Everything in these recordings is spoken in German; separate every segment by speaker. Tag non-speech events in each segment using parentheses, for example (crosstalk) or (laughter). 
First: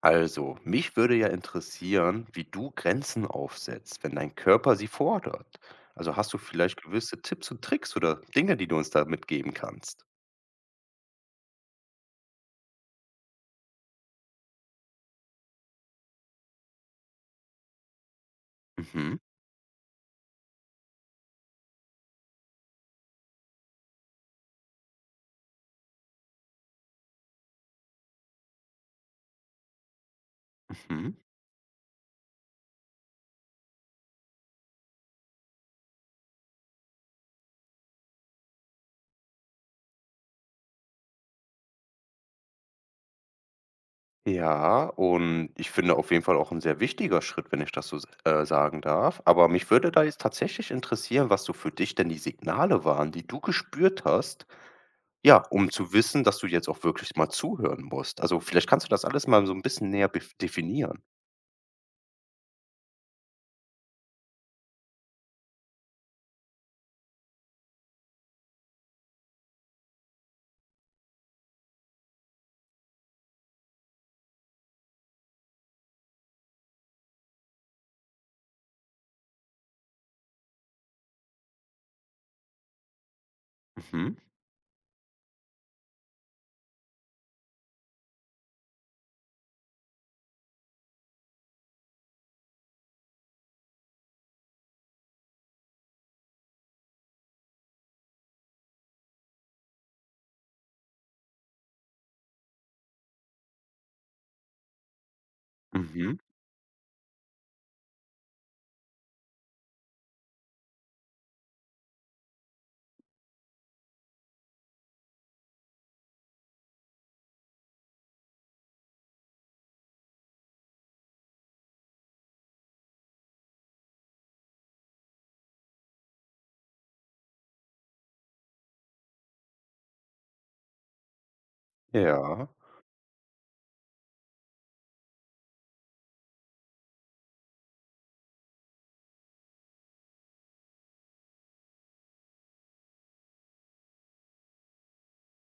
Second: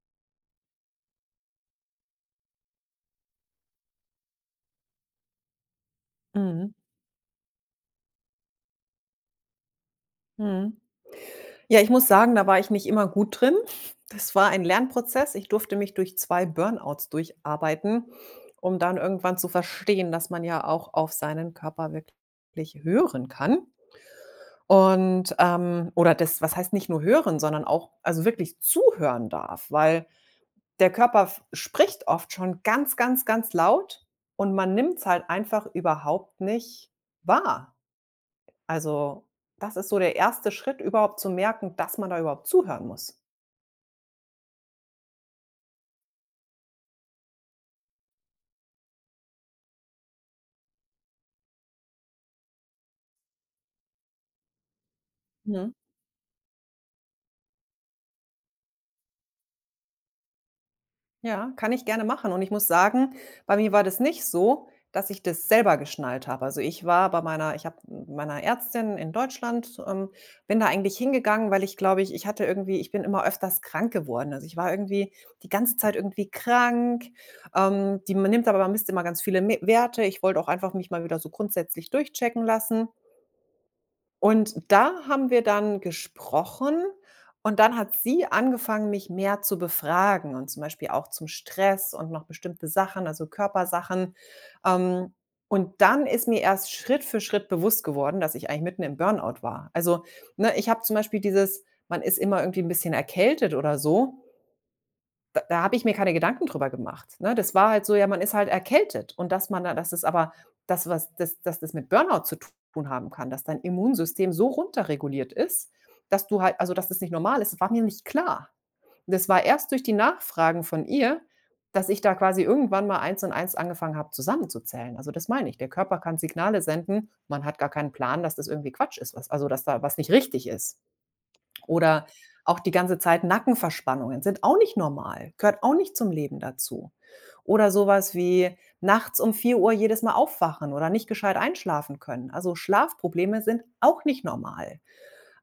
Speaker 1: Also, mich würde ja interessieren, wie du Grenzen aufsetzt, wenn dein Körper sie fordert. Also, hast du
Speaker 2: Mhm,
Speaker 1: vielleicht gewisse Tipps und Tricks oder Dinge, die du uns da mitgeben kannst?
Speaker 2: mhm. Ja, ich muss sagen, da war ich nicht immer gut drin. Das war ein Lernprozess. Ich durfte mich durch 2 Burnouts durcharbeiten, um dann
Speaker 1: Mhm,
Speaker 2: irgendwann zu verstehen, dass man ja auch auf seinen Körper wirklich hören kann. Und, oder das was heißt, nicht nur hören, sondern auch, also wirklich zuhören darf, weil der
Speaker 1: mhm.
Speaker 2: Körper f spricht oft schon ganz, ganz, ganz laut und man nimmt's halt einfach überhaupt nicht wahr. Also, das ist so der erste Schritt, überhaupt zu merken, dass man da überhaupt zuhören muss.
Speaker 1: Ja, und ich finde auf jeden Fall auch ein sehr wichtiger Schritt, wenn ich das so s sagen darf. Aber mich würde da jetzt tatsächlich interessieren, was so für dich denn die Signale waren, die du gespürt hast, ja, um
Speaker 2: Mhm.
Speaker 1: zu wissen, dass du jetzt auch wirklich mal zuhören musst. Also, vielleicht kannst du das alles mal so ein bisschen näher bef definieren.
Speaker 2: Ja, kann ich gerne machen, und ich muss sagen, bei mir war das nicht so, dass ich das selber geschnallt habe. Also, ich habe meiner Ärztin in Deutschland, bin da eigentlich hingegangen, weil ich glaube, ich hatte irgendwie, ich bin immer öfters krank geworden. Also, ich war irgendwie die ganze Zeit irgendwie krank. Die man nimmt, aber man misst immer ganz viele Me Werte. Ich wollte auch einfach mich mal wieder so grundsätzlich durchchecken lassen.
Speaker 1: Mhm,
Speaker 2: Und da haben wir dann gesprochen und dann hat sie angefangen, mich mehr zu befragen und zum Beispiel auch zum Stress und noch bestimmte Sachen, also Körpersachen. Ähm, und dann ist mir erst Schritt für Schritt bewusst geworden, dass ich eigentlich mitten im Burnout war. Also, ne, ich habe zum Beispiel dieses, man ist immer irgendwie ein bisschen erkältet oder so, da habe ich mir keine
Speaker 1: mhm.
Speaker 2: Gedanken drüber gemacht, ne? Das war halt so, ja, man ist halt erkältet, und dass man da, dass es aber das, was das, dass das mit Burnout zu tun haben kann, dass dein Immunsystem so runterreguliert ist, dass du halt, also, dass das nicht normal ist, das war mir nicht klar. Das war erst durch die Nachfragen von ihr, dass ich da quasi irgendwann mal eins und eins angefangen habe, zusammenzuzählen. Also, das meine ich. Der Körper kann Signale senden. Man hat gar keinen Plan, dass das irgendwie Quatsch ist, was, also, dass da was nicht richtig ist. Oder
Speaker 1: Ja.
Speaker 2: auch die ganze Zeit Nackenverspannungen sind auch nicht normal, gehört auch nicht zum Leben dazu. Oder sowas wie nachts um 4 Uhr jedes Mal aufwachen oder nicht gescheit einschlafen können. Also, Schlafprobleme sind auch nicht normal.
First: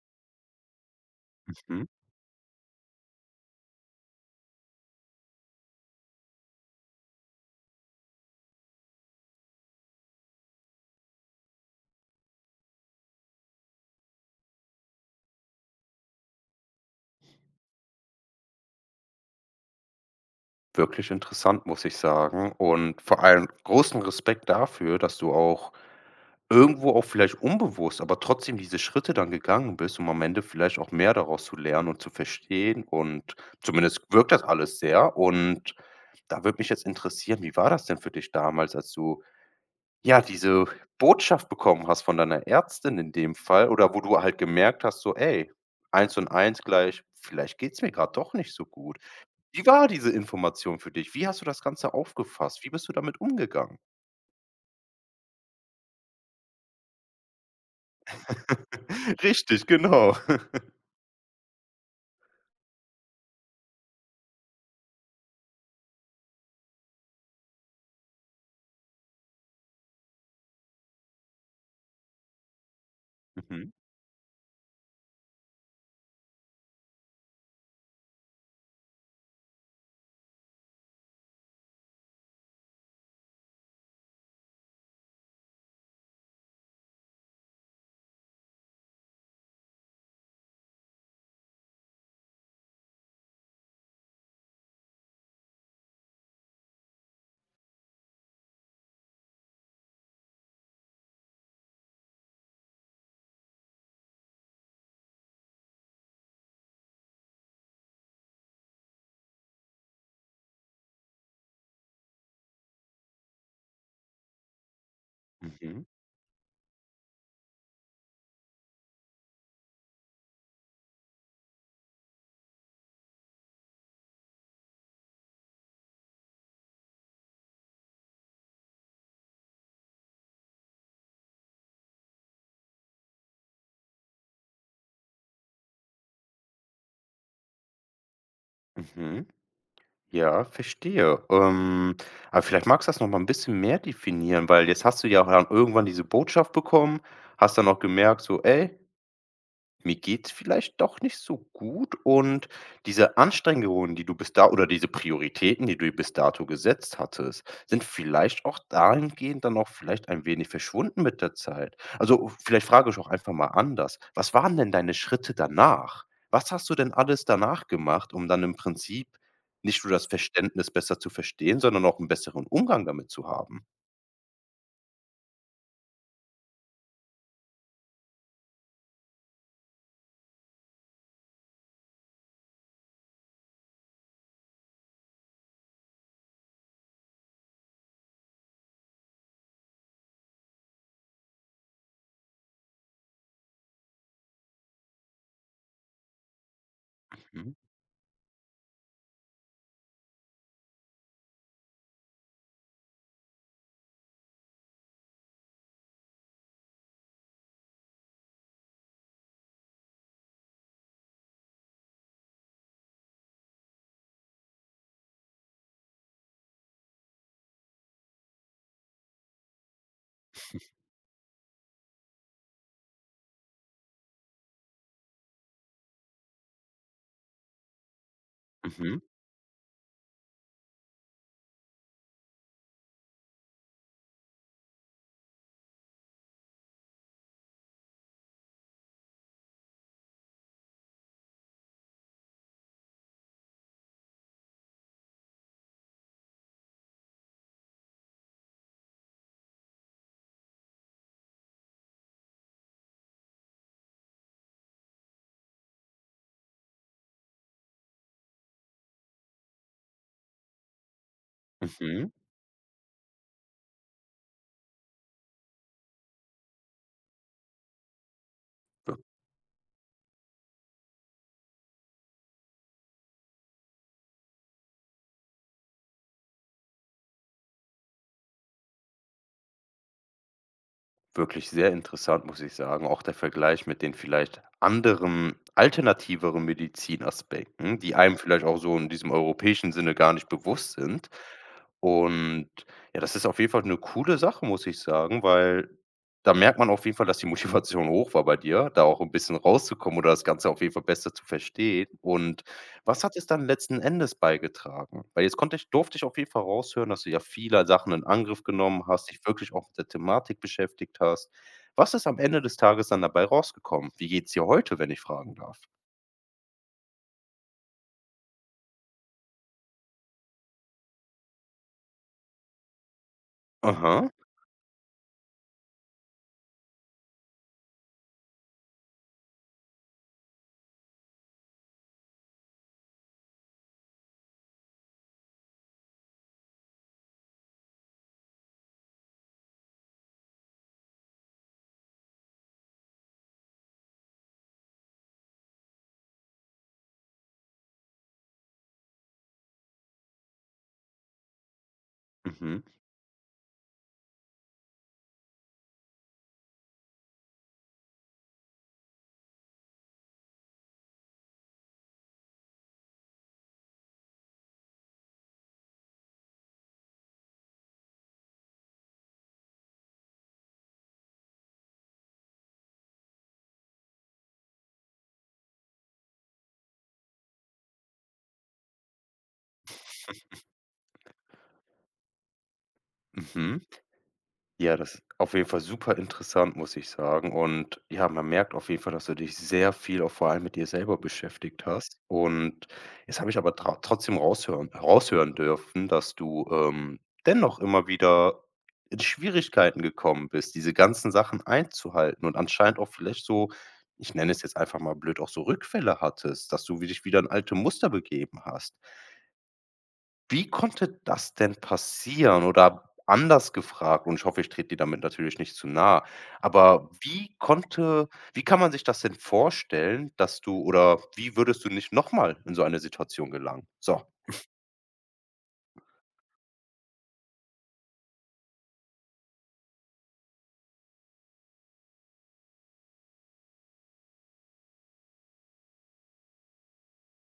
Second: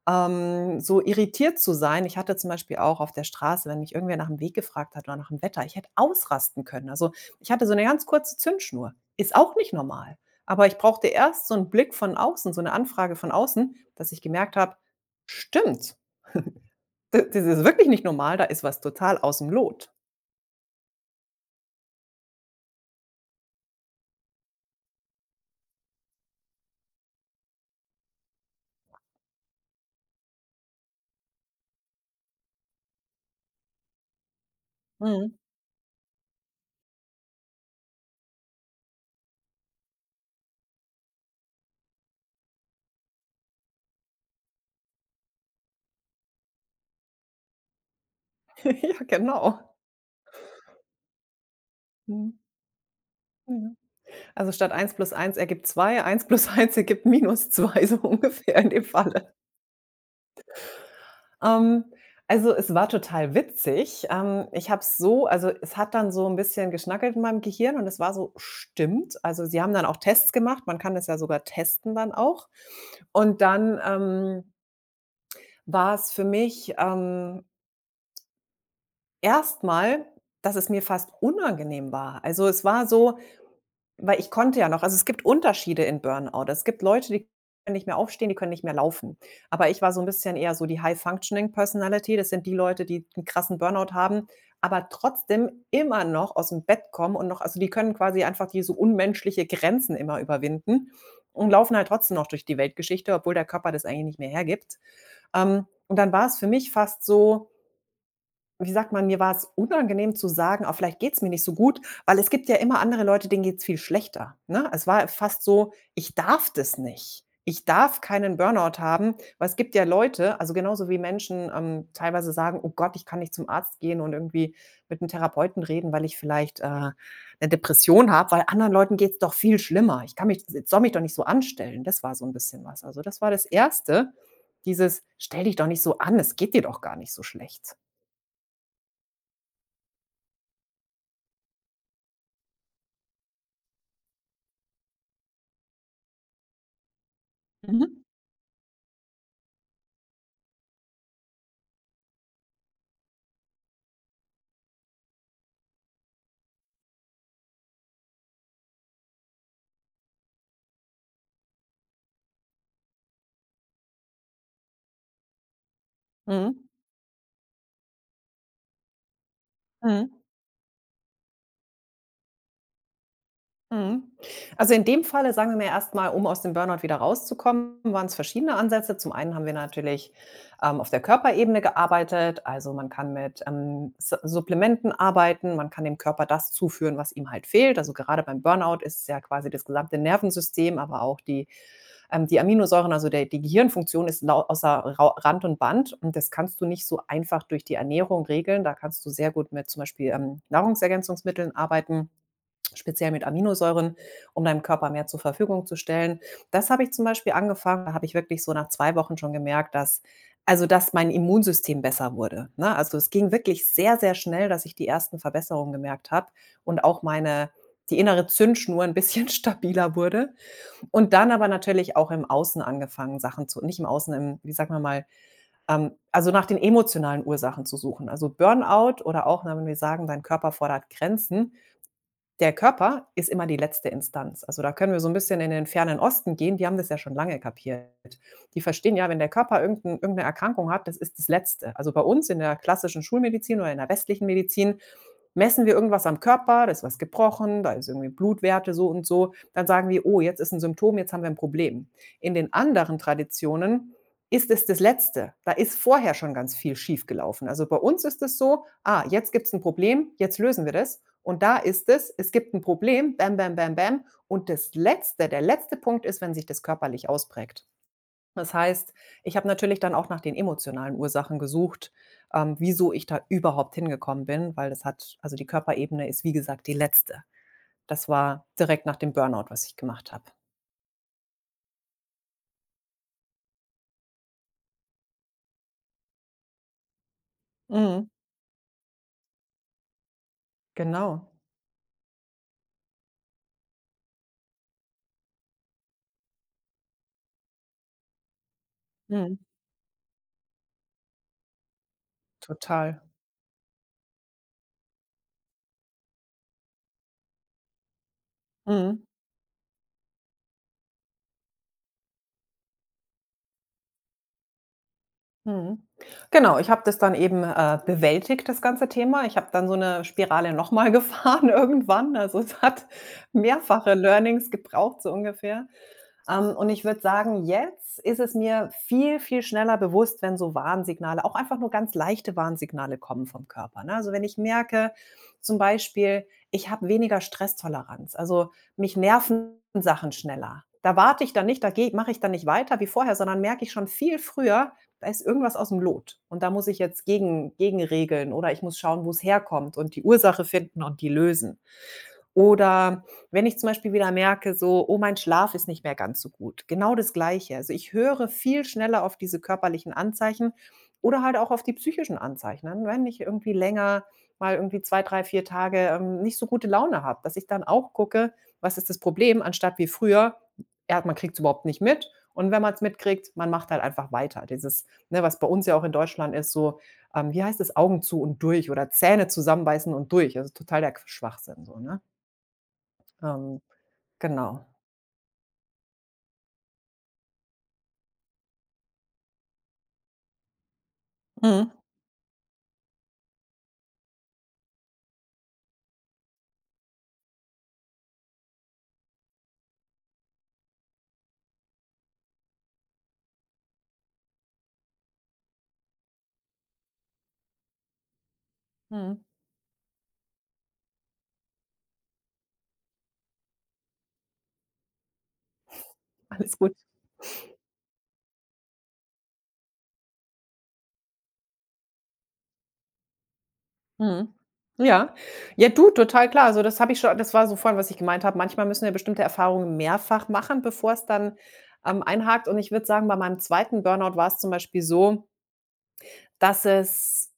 Speaker 2: So irritiert zu
Speaker 1: Mhm.
Speaker 2: sein, ich hatte zum Beispiel auch auf der Straße, wenn mich irgendwer nach dem Weg gefragt hat oder nach dem Wetter, ich hätte ausrasten können. Also, ich hatte so eine ganz kurze Zündschnur. Ist auch nicht normal. Aber ich brauchte erst so einen Blick von außen, so eine Anfrage von außen, dass ich gemerkt habe: „Stimmt. D das ist wirklich nicht normal, da ist was total aus'm Lot.“
Speaker 1: Wirklich interessant, muss ich sagen. Und vor allem großen Respekt dafür, dass du auch irgendwo auch vielleicht unbewusst, aber trotzdem diese Schritte dann gegangen bist, um am Ende vielleicht auch mehr daraus zu lernen und zu verstehen. Und zumindest wirkt das alles sehr.
Speaker 2: Mhm.
Speaker 1: Und da würde mich jetzt interessieren, wie war das denn für dich damals, als du ja diese Botschaft bekommen hast von deiner Ärztin in dem Fall oder wo du halt gemerkt hast, so, ey, eins und eins gleich, vielleicht geht's mir gerade doch nicht
Speaker 2: (laughs)
Speaker 1: so gut.
Speaker 2: Ja, genau.
Speaker 1: Wie war diese Information für dich? Wie hast du das Ganze
Speaker 2: Mhm.
Speaker 1: aufgefasst? Wie bist du damit
Speaker 2: Mhm.
Speaker 1: umgegangen?
Speaker 2: Also, statt eins plus eins ergibt zwei, eins plus (laughs) eins ergibt minus zwei, so ungefähr in dem
Speaker 1: (laughs)
Speaker 2: Falle.
Speaker 1: Richtig, genau.
Speaker 2: Ähm, also, es war total witzig. Ich habe es so, also, es hat dann so 'n bisschen geschnackelt in meinem Gehirn und es war so: „Stimmt.“ Also, sie haben dann auch Tests gemacht. Man kann das ja sogar testen dann auch. Und
Speaker 1: Mhm,
Speaker 2: dann, war es für mich, erst, dass es mir fast unangenehm war. Also, es war so, weil ich konnte ja noch, also, es gibt Unterschiede in Burnout. Es gibt Leute, die können nicht mehr aufstehen, die können nicht mehr laufen. Aber ich war so ein bisschen eher so die High Functioning Personality. Das sind die Leute, die einen krassen Burnout haben, aber trotzdem immer noch aus dem Bett kommen und noch, also, die können quasi einfach diese unmenschliche Grenzen immer überwinden und laufen halt trotzdem noch durch die Weltgeschichte, obwohl der Körper das eigentlich nicht mehr hergibt. Und dann war es für mich fast so, wie sagt man, mir war es unangenehm zu sagen: „Auch vielleicht geht's mir nicht so gut“, weil es gibt ja immer andere Leute, denen geht's viel schlechter, ne? Es war fast so:
Speaker 1: mhm,
Speaker 2: „Ich darf das nicht. Ich darf keinen Burnout haben“, weil es gibt ja Leute, also, genauso wie Menschen, teilweise sagen: „Oh Gott, ich kann nicht zum Arzt gehen und irgendwie mit einem Therapeuten reden, weil ich vielleicht, 'ne Depression habe, weil anderen Leuten geht's doch viel schlimmer. Ich kann mich, ich soll mich doch nicht so anstellen.“ Das war so ein bisschen was. Also, das war das Erste, dieses: „Stell dich doch nicht so an, es geht dir doch gar nicht so schlecht.“
Speaker 1: mhm. Ja, verstehe. Aber vielleicht magst du das noch mal ein bisschen mehr definieren, weil jetzt hast du ja auch dann irgendwann diese Botschaft bekommen, hast dann auch
Speaker 2: Mhm.
Speaker 1: gemerkt so: „Ey, mir geht's vielleicht doch nicht so gut und diese Anstrengungen, die du bis da oder diese Prioritäten, die du bis dato gesetzt hattest, sind vielleicht auch dahingehend dann auch vielleicht ein wenig verschwunden mit der Zeit. Also, vielleicht frage ich auch einfach mal anders. Was waren denn deine Schritte danach? Was
Speaker 2: Mhm.
Speaker 1: hast du denn alles danach gemacht, um dann im Prinzip nicht nur das
Speaker 2: Mhm.
Speaker 1: Verständnis besser zu verstehen, sondern auch einen besseren Umgang damit zu haben?
Speaker 2: Mhm. Also, in dem Falle, sagen wir mal erstmal, um aus dem Burnout wieder rauszukommen, waren es verschiedene Ansätze. Zum einen haben wir natürlich, auf der Körperebene gearbeitet. Also, man kann mit, S Supplementen arbeiten, man kann dem Körper das zuführen, was ihm halt fehlt. Also, gerade beim Burnout ist es ja quasi das gesamte Nervensystem, aber auch die, die Aminosäuren, also der die Gehirnfunktion ist lau außer Rau Rand und Band. Und das kannst du nicht so einfach
Speaker 1: Mhm,
Speaker 2: durch die Ernährung regeln. Da kannst du sehr gut mit zum Beispiel, Nahrungsergänzungsmitteln arbeiten, speziell mit Aminosäuren, um deinem Körper mehr zur Verfügung zu stellen. Das habe ich zum Beispiel angefangen, da habe ich wirklich so nach 2 Wochen schon gemerkt, dass, also, dass mein Immunsystem besser wurde, ne? Also, es ging wirklich sehr, sehr schnell, dass ich die ersten Verbesserungen gemerkt habe und auch meine, die innere Zündschnur ein bisschen (laughs) stabiler wurde, und dann aber natürlich auch im Außen angefangen, Sachen zu, nicht im Außen, im, wie sagen wir mal, also, nach den emotionalen Ursachen zu suchen. Also,
Speaker 1: mhm,
Speaker 2: Burnout oder auch, ne, wenn wir sagen, dein Körper fordert Grenzen, der Körper ist immer die letzte Instanz. Also, da können wir so ein bisschen in den fernen Osten gehen, die haben das ja schon lange kapiert. Die verstehen ja, wenn der Körper irgend 'n 'ne Erkrankung hat, das ist das Letzte. Also, bei uns in der klassischen Schulmedizin oder in der westlichen Medizin messen wir irgendwas am Körper, da ist was gebrochen, da ist irgendwie Blutwerte so und so, dann sagen wir: „Oh, jetzt ist ein Symptom, jetzt haben wir ein Problem.“ In den anderen Traditionen ist es das Letzte. Da ist vorher schon ganz viel schiefgelaufen. Also, bei uns ist es so: „Ah, jetzt gibt's ein Problem, jetzt lösen wir das.“ Und da ist
Speaker 1: mhm.
Speaker 2: es, es gibt ein Problem, bam, bam, bam, bam. Und das letzte der letzte Punkt ist, wenn sich das körperlich ausprägt. Das heißt, ich habe natürlich dann auch nach den emotionalen Ursachen gesucht, wieso ich da überhaupt hingekommen bin, weil das hat, also die Körperebene ist, wie gesagt, die letzte. Das war direkt nach dem Burnout, was ich gemacht habe.
Speaker 1: Wirklich sehr interessant, muss ich sagen. Auch der Vergleich mit den vielleicht anderen, alternativeren Medizinaspekten, die
Speaker 2: Mhm,
Speaker 1: einem vielleicht auch so in diesem europäischen Sinne gar nicht bewusst sind.
Speaker 2: genau.
Speaker 1: Und ja, das ist auf jeden Fall eine coole Sache, muss ich sagen, weil da merkt man auf jeden Fall, dass die (laughs) Motivation hoch war bei dir, da auch ein
Speaker 2: Mhm,
Speaker 1: bisschen rauszukommen oder das Ganze auf jeden Fall besser zu verstehen. Und
Speaker 2: total.
Speaker 1: was hat es dann letzten Endes beigetragen? Weil jetzt konnte ich durfte ich auf jeden Fall raushören, dass du ja viele Sachen in Angriff genommen
Speaker 2: Mhm.
Speaker 1: hast, dich wirklich auch mit der Thematik beschäftigt hast. Was ist am Ende des Tages dann dabei rausgekommen? Wie geht's dir heute, wenn ich fragen darf?
Speaker 2: Mhm. Genau, ich habe das dann eben, bewältigt, das ganze Thema. Ich habe dann so eine Spirale nochmal (laughs) gefahren irgendwann. Also, es hat mehrfache
Speaker 1: Aha.
Speaker 2: Learnings gebraucht, so ungefähr. Und ich würde sagen, jetzt ist es mir viel, viel schneller bewusst, wenn so Warnsignale, auch einfach nur ganz leichte Warnsignale kommen vom Körper. Ne? Also wenn ich merke, zum Beispiel, ich habe weniger Stresstoleranz, also mich nerven Sachen schneller. Da warte ich dann nicht, da mache ich dann nicht weiter wie vorher, sondern merke ich schon viel früher, da ist irgendwas aus dem Lot. Und da muss ich jetzt gegen, gegenregeln oder ich muss schauen, wo es herkommt und die Ursache finden und die lösen.
Speaker 1: Mhm.
Speaker 2: Oder wenn ich zum Beispiel wieder merke, so: „Oh, mein Schlaf ist nicht mehr ganz so gut.“ Genau das Gleiche. Also, ich höre viel schneller auf diese körperlichen Anzeichen oder halt auch auf die psychischen Anzeichen, ne? Wenn ich irgendwie länger mal irgendwie 2, 3, 4 Tage, nicht so gute Laune habe, dass ich dann auch gucke: „Was ist das Problem?“ Anstatt wie früher, ja, man kriegt es überhaupt nicht mit und wenn man es mitkriegt, man macht halt einfach weiter. Dieses, ne, was bei uns ja auch in Deutschland ist, so, wie heißt es, „Augen zu und durch“ oder „Zähne zusammenbeißen und durch“. Also, total der Schwachsinn so, ne? Ähm
Speaker 1: Mhm.
Speaker 2: Genau.
Speaker 1: Ja, das ist auf jeden Fall super interessant, muss ich sagen. Und ja, man merkt auf jeden Fall, dass du dich sehr viel auch vor allem mit dir selber beschäftigt
Speaker 2: Mhm.
Speaker 1: hast. Und jetzt habe ich aber tra trotzdem raushören dürfen, dass du, dennoch immer wieder in Schwierigkeiten gekommen bist, diese ganzen Sachen einzuhalten und anscheinend auch vielleicht so, ich nenne es jetzt einfach mal blöd, auch so Rückfälle hattest, dass du dich wieder in alte Muster begeben hast.
Speaker 2: Mhm.
Speaker 1: Wie konnte das denn passieren? Oder anders gefragt, und ich hoffe, ich trete dir damit natürlich nicht zu nahe,
Speaker 2: Alles gut.
Speaker 1: aber wie kann man sich das denn vorstellen, dass du oder wie würdest du nicht noch mal in so eine Situation gelangen? So.
Speaker 2: Mhm. Ja. Ja, du, total klar. Also, das habe ich schon, das war so vorhin, was ich gemeint habe. Manchmal müssen wir bestimmte Erfahrungen mehrfach machen, bevor es dann, einhakt. Und ich würde sagen, bei meinem zweiten Burnout war es zum Beispiel so, dass es,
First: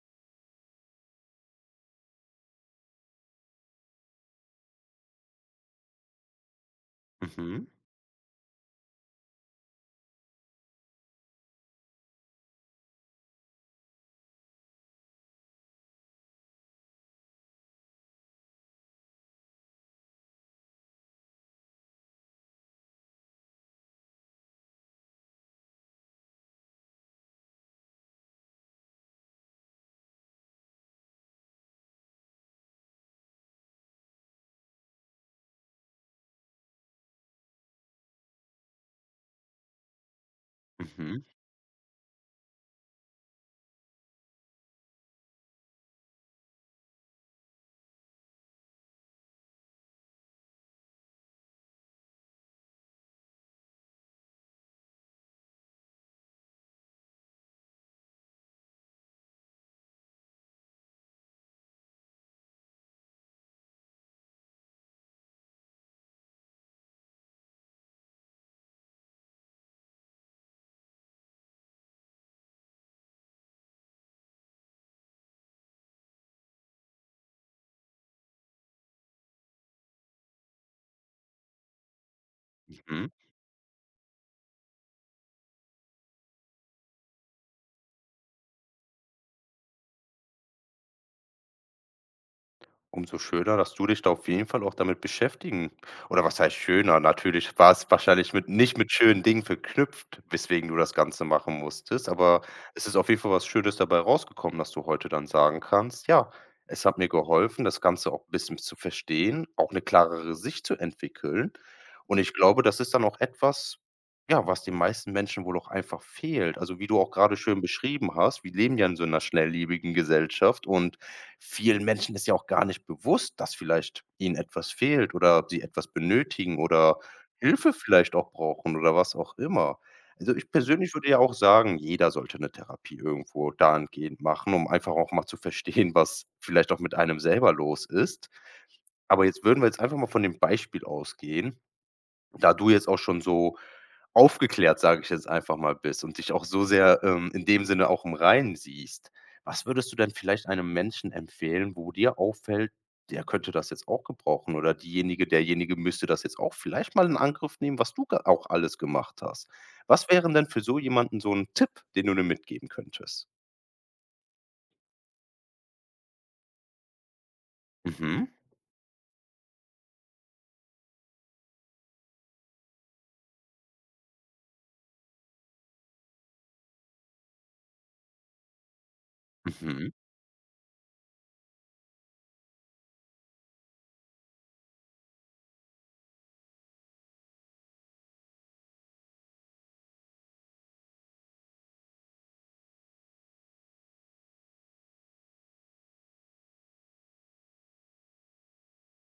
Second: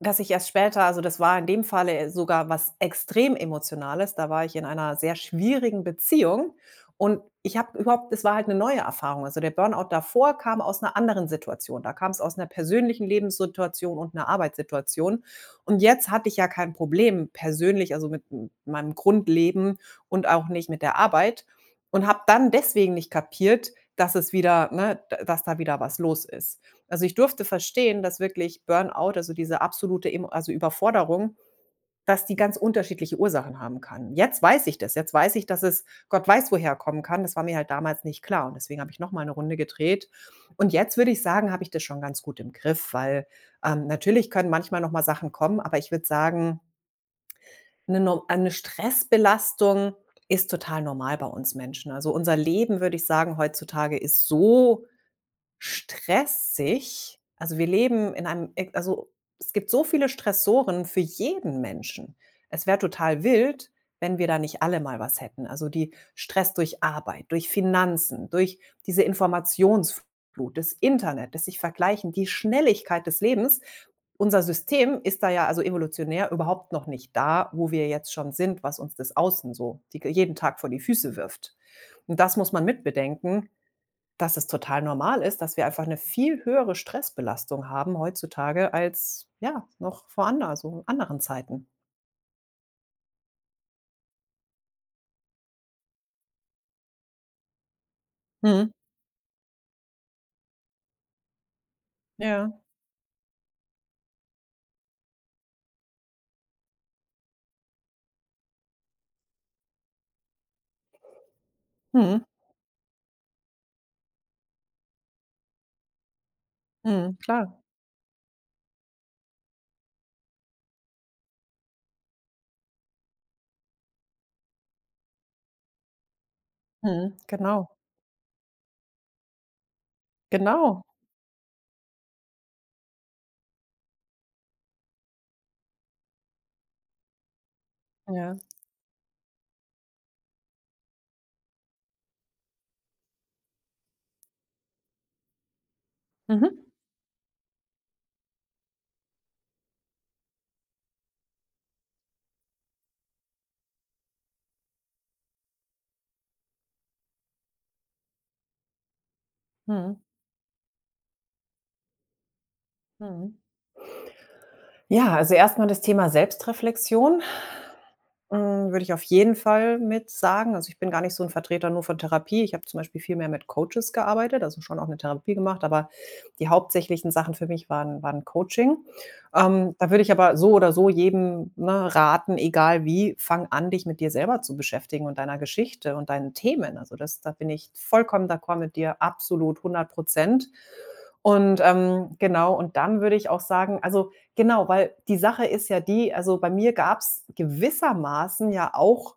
Speaker 2: dass ich erst später, also, das war in dem Falle, sogar was extrem Emotionales. Da war ich in einer sehr schwierigen Beziehung und ich
Speaker 1: Mhm,
Speaker 2: habe überhaupt, es war halt eine neue Erfahrung. Also, der Burnout davor kam aus einer anderen Situation. Da kam es aus einer persönlichen Lebenssituation und einer Arbeitssituation. Und jetzt hatte ich ja kein Problem persönlich, also, mit m meinem Grundleben und auch nicht mit der Arbeit und habe dann deswegen nicht kapiert, dass es wieder, ne, d dass da wieder was los ist. Also, ich durfte verstehen, dass wirklich Burnout, also diese absolute Emo also Überforderung, dass die ganz unterschiedliche Ursachen haben kann. Jetzt weiß ich das. Jetzt weiß ich, dass es Gott weiß, woher kommen kann. Das war mir halt damals nicht klar, und deswegen habe ich noch mal 'ne Runde gedreht. Und jetzt würde ich
Speaker 1: mhm,
Speaker 2: sagen, habe ich das schon ganz gut im Griff, weil natürlich können manchmal noch mal Sachen kommen aber ich würde sagen, eine no 'ne Stressbelastung ist total normal bei uns Menschen. Also, unser Leben, würde ich sagen, heutzutage ist so stressig. Also, wir leben in einem, es gibt so viele Stressoren für jeden Menschen. Es wäre total wild, wenn wir da nicht alle mal was hätten. Also, die Stress durch Arbeit, durch Finanzen, durch diese Informationsflut, das Internet, das sich vergleichen, die Schnelligkeit des Lebens. Unser System ist da ja also evolutionär überhaupt noch nicht da, wo wir jetzt schon sind, was uns das Außen so die jeden Tag vor die Füße wirft. Und das muss man
Speaker 1: mhm.
Speaker 2: mitbedenken. Dass es total normal ist, dass wir einfach eine viel höhere Stressbelastung haben heutzutage als, ja, noch vor anderen Zeiten.
Speaker 1: Umso schöner, dass du dich da auf jeden Fall auch damit beschäftigen oder was heißt schöner? Natürlich war es wahrscheinlich mit
Speaker 2: Mhm.
Speaker 1: nicht mit schönen Dingen verknüpft, weswegen du das Ganze machen musstest, aber
Speaker 2: Ja.
Speaker 1: es ist auf jeden Fall was Schönes dabei rausgekommen, dass du heute dann sagen kannst: „Ja, es hat mir geholfen, das Ganze auch 'n bisschen zu verstehen, auch eine klarere Sicht zu entwickeln.“ Und
Speaker 2: Mhm.
Speaker 1: ich glaube, das ist dann auch etwas, ja, was den meisten Menschen wohl auch einfach fehlt. Also, wie du auch
Speaker 2: Mhm.
Speaker 1: gerade
Speaker 2: Klar.
Speaker 1: schön beschrieben hast, wir leben ja in so einer schnelllebigen Gesellschaft und vielen Menschen ist ja auch gar nicht bewusst, dass vielleicht ihnen etwas fehlt oder sie etwas benötigen oder
Speaker 2: Mhm. Genau.
Speaker 1: Hilfe vielleicht auch brauchen oder was auch immer. Also, ich
Speaker 2: Genau.
Speaker 1: persönlich würde ja auch sagen, jeder sollte eine Therapie irgendwo dahingehend machen, um einfach auch mal zu verstehen, was vielleicht auch mit einem selber los ist.
Speaker 2: Ja.
Speaker 1: Aber jetzt würden wir jetzt einfach mal von dem Beispiel ausgehen, da du jetzt auch schon so aufgeklärt, sage ich jetzt einfach mal, bist und dich auch
Speaker 2: Mhm.
Speaker 1: so sehr, in dem Sinne auch im Reinen siehst, was würdest du denn vielleicht einem Menschen empfehlen, wo dir auffällt, der könnte das jetzt auch gebrauchen oder diejenige derjenige müsste das jetzt auch vielleicht mal in Angriff nehmen, was du ge auch alles gemacht hast.
Speaker 2: Mhm.
Speaker 1: Was wären denn für so jemanden so ein Tipp, den du denn mitgeben könntest?
Speaker 2: Mhm. Ja, also erstmal das Thema Selbstreflexion.
Speaker 1: Mhm.
Speaker 2: Hm, würde ich auf jeden Fall mit sagen. Also, ich bin gar nicht so ein Vertreter nur von Therapie. Ich habe zum Beispiel viel mehr mit Coaches gearbeitet, also, schon auch eine Therapie gemacht, aber die hauptsächlichen Sachen für mich waren Coaching. Da
Speaker 1: Mhm.
Speaker 2: würde ich aber so oder so jedem, ne, raten, egal wie, fang an, dich mit dir selber zu beschäftigen und deiner Geschichte und deinen Themen. Also, das da bin ich vollkommen d'accord mit dir, absolut 100. Und, genau, und dann würde ich auch sagen, also, genau, weil die Sache ist ja die, also, bei mir gab's gewissermaßen ja auch,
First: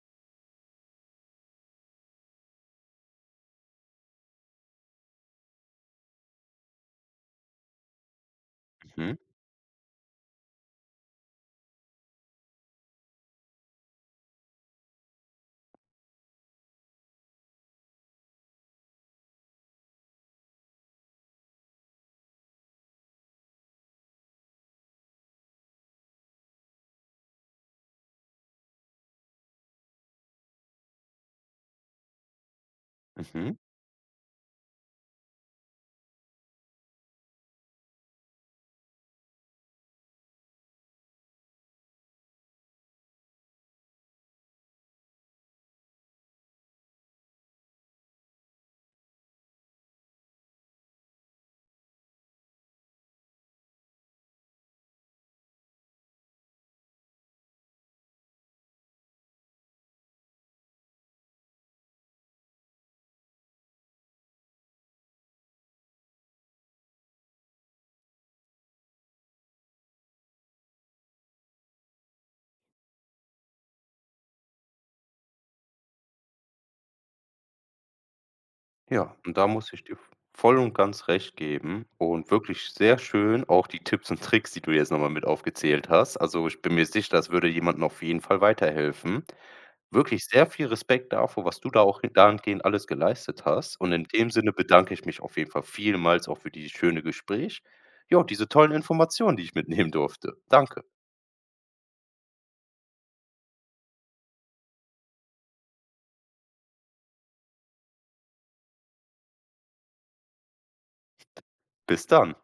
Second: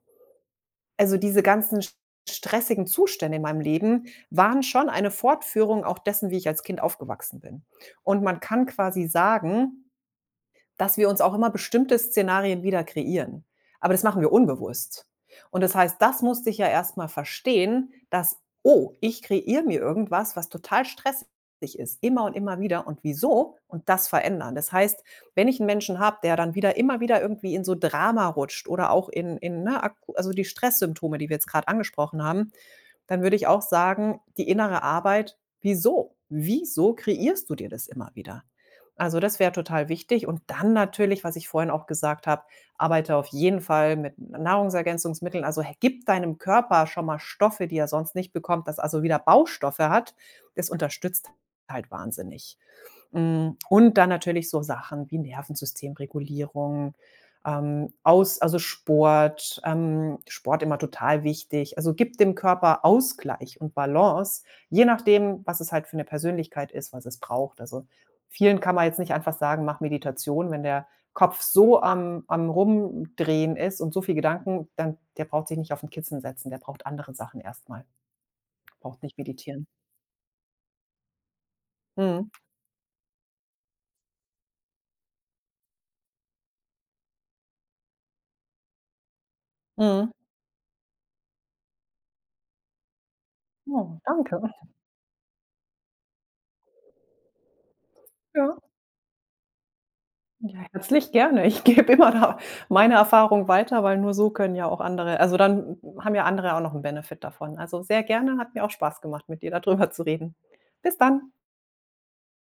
Speaker 2: also, diese ganzen st stressigen Zustände in meinem Leben waren schon eine Fortführung auch dessen, wie ich als Kind aufgewachsen bin. Und man kann quasi
Speaker 1: Mhm.
Speaker 2: sagen, dass wir uns auch immer bestimmte Szenarien wieder kreieren. Aber das machen wir unbewusst. Und das heißt, das musste ich ja erst mal verstehen, dass, oh, ich kreiere mir irgendwas, was total stressig ist, immer und immer wieder, und wieso, und das verändern. Das heißt, wenn ich einen Menschen habe, der dann wieder immer wieder irgendwie in so Drama rutscht oder auch in, ne, aku also die Stresssymptome, die wir jetzt gerade angesprochen haben, dann würde ich
Speaker 1: Mhm.
Speaker 2: auch sagen, die innere Arbeit, wieso? Wieso kreierst du dir das immer wieder? Also, das wäre total wichtig, und dann natürlich, was ich vorhin auch gesagt habe, arbeite auf jeden Fall mit Nahrungsergänzungsmitteln. Also, he, gib deinem Körper schon mal Stoffe, die er sonst nicht bekommt, dass also wieder Baustoffe hat. Das unterstützt halt wahnsinnig. Hm, und dann natürlich so Sachen wie Nervensystemregulierung, aus also Sport, Sport immer total wichtig. Also, gibt dem Körper Ausgleich und Balance, je nachdem, was es halt für eine Persönlichkeit ist, was es braucht. Also, vielen kann man jetzt nicht einfach sagen: „Mach Meditation.“ Wenn der Kopf so am Rumdrehen ist und so viel Gedanken, dann der braucht sich nicht auf den Kissen setzen, der braucht andere Sachen erstmal, braucht
Speaker 1: Ja,
Speaker 2: nicht
Speaker 1: und da
Speaker 2: meditieren.
Speaker 1: muss ich dir voll und ganz recht geben
Speaker 2: Mhm,
Speaker 1: und wirklich sehr schön auch die Tipps und Tricks, die du jetzt nochmal mit aufgezählt hast. Also, ich bin mir sicher, das würde jemandem auf jeden Fall weiterhelfen.
Speaker 2: mhm.
Speaker 1: Wirklich sehr viel Respekt davor, was du da auch dahingehend alles geleistet hast. Und
Speaker 2: Oh,
Speaker 1: in dem
Speaker 2: danke.
Speaker 1: Sinne bedanke ich mich auf jeden Fall vielmals auch für dieses schöne Gespräch. Ja, diese
Speaker 2: Ja.
Speaker 1: tollen Informationen, die ich mitnehmen durfte.
Speaker 2: Ja,
Speaker 1: Danke.
Speaker 2: herzlich gerne. Ich gebe immer da meine Erfahrung weiter, weil nur so können ja auch andere, also, dann haben ja andere auch noch einen Benefit davon. Also, sehr gerne, hat mir auch Spaß gemacht, mit dir da drüber zu reden. Bis dann.
Speaker 1: Bis dann.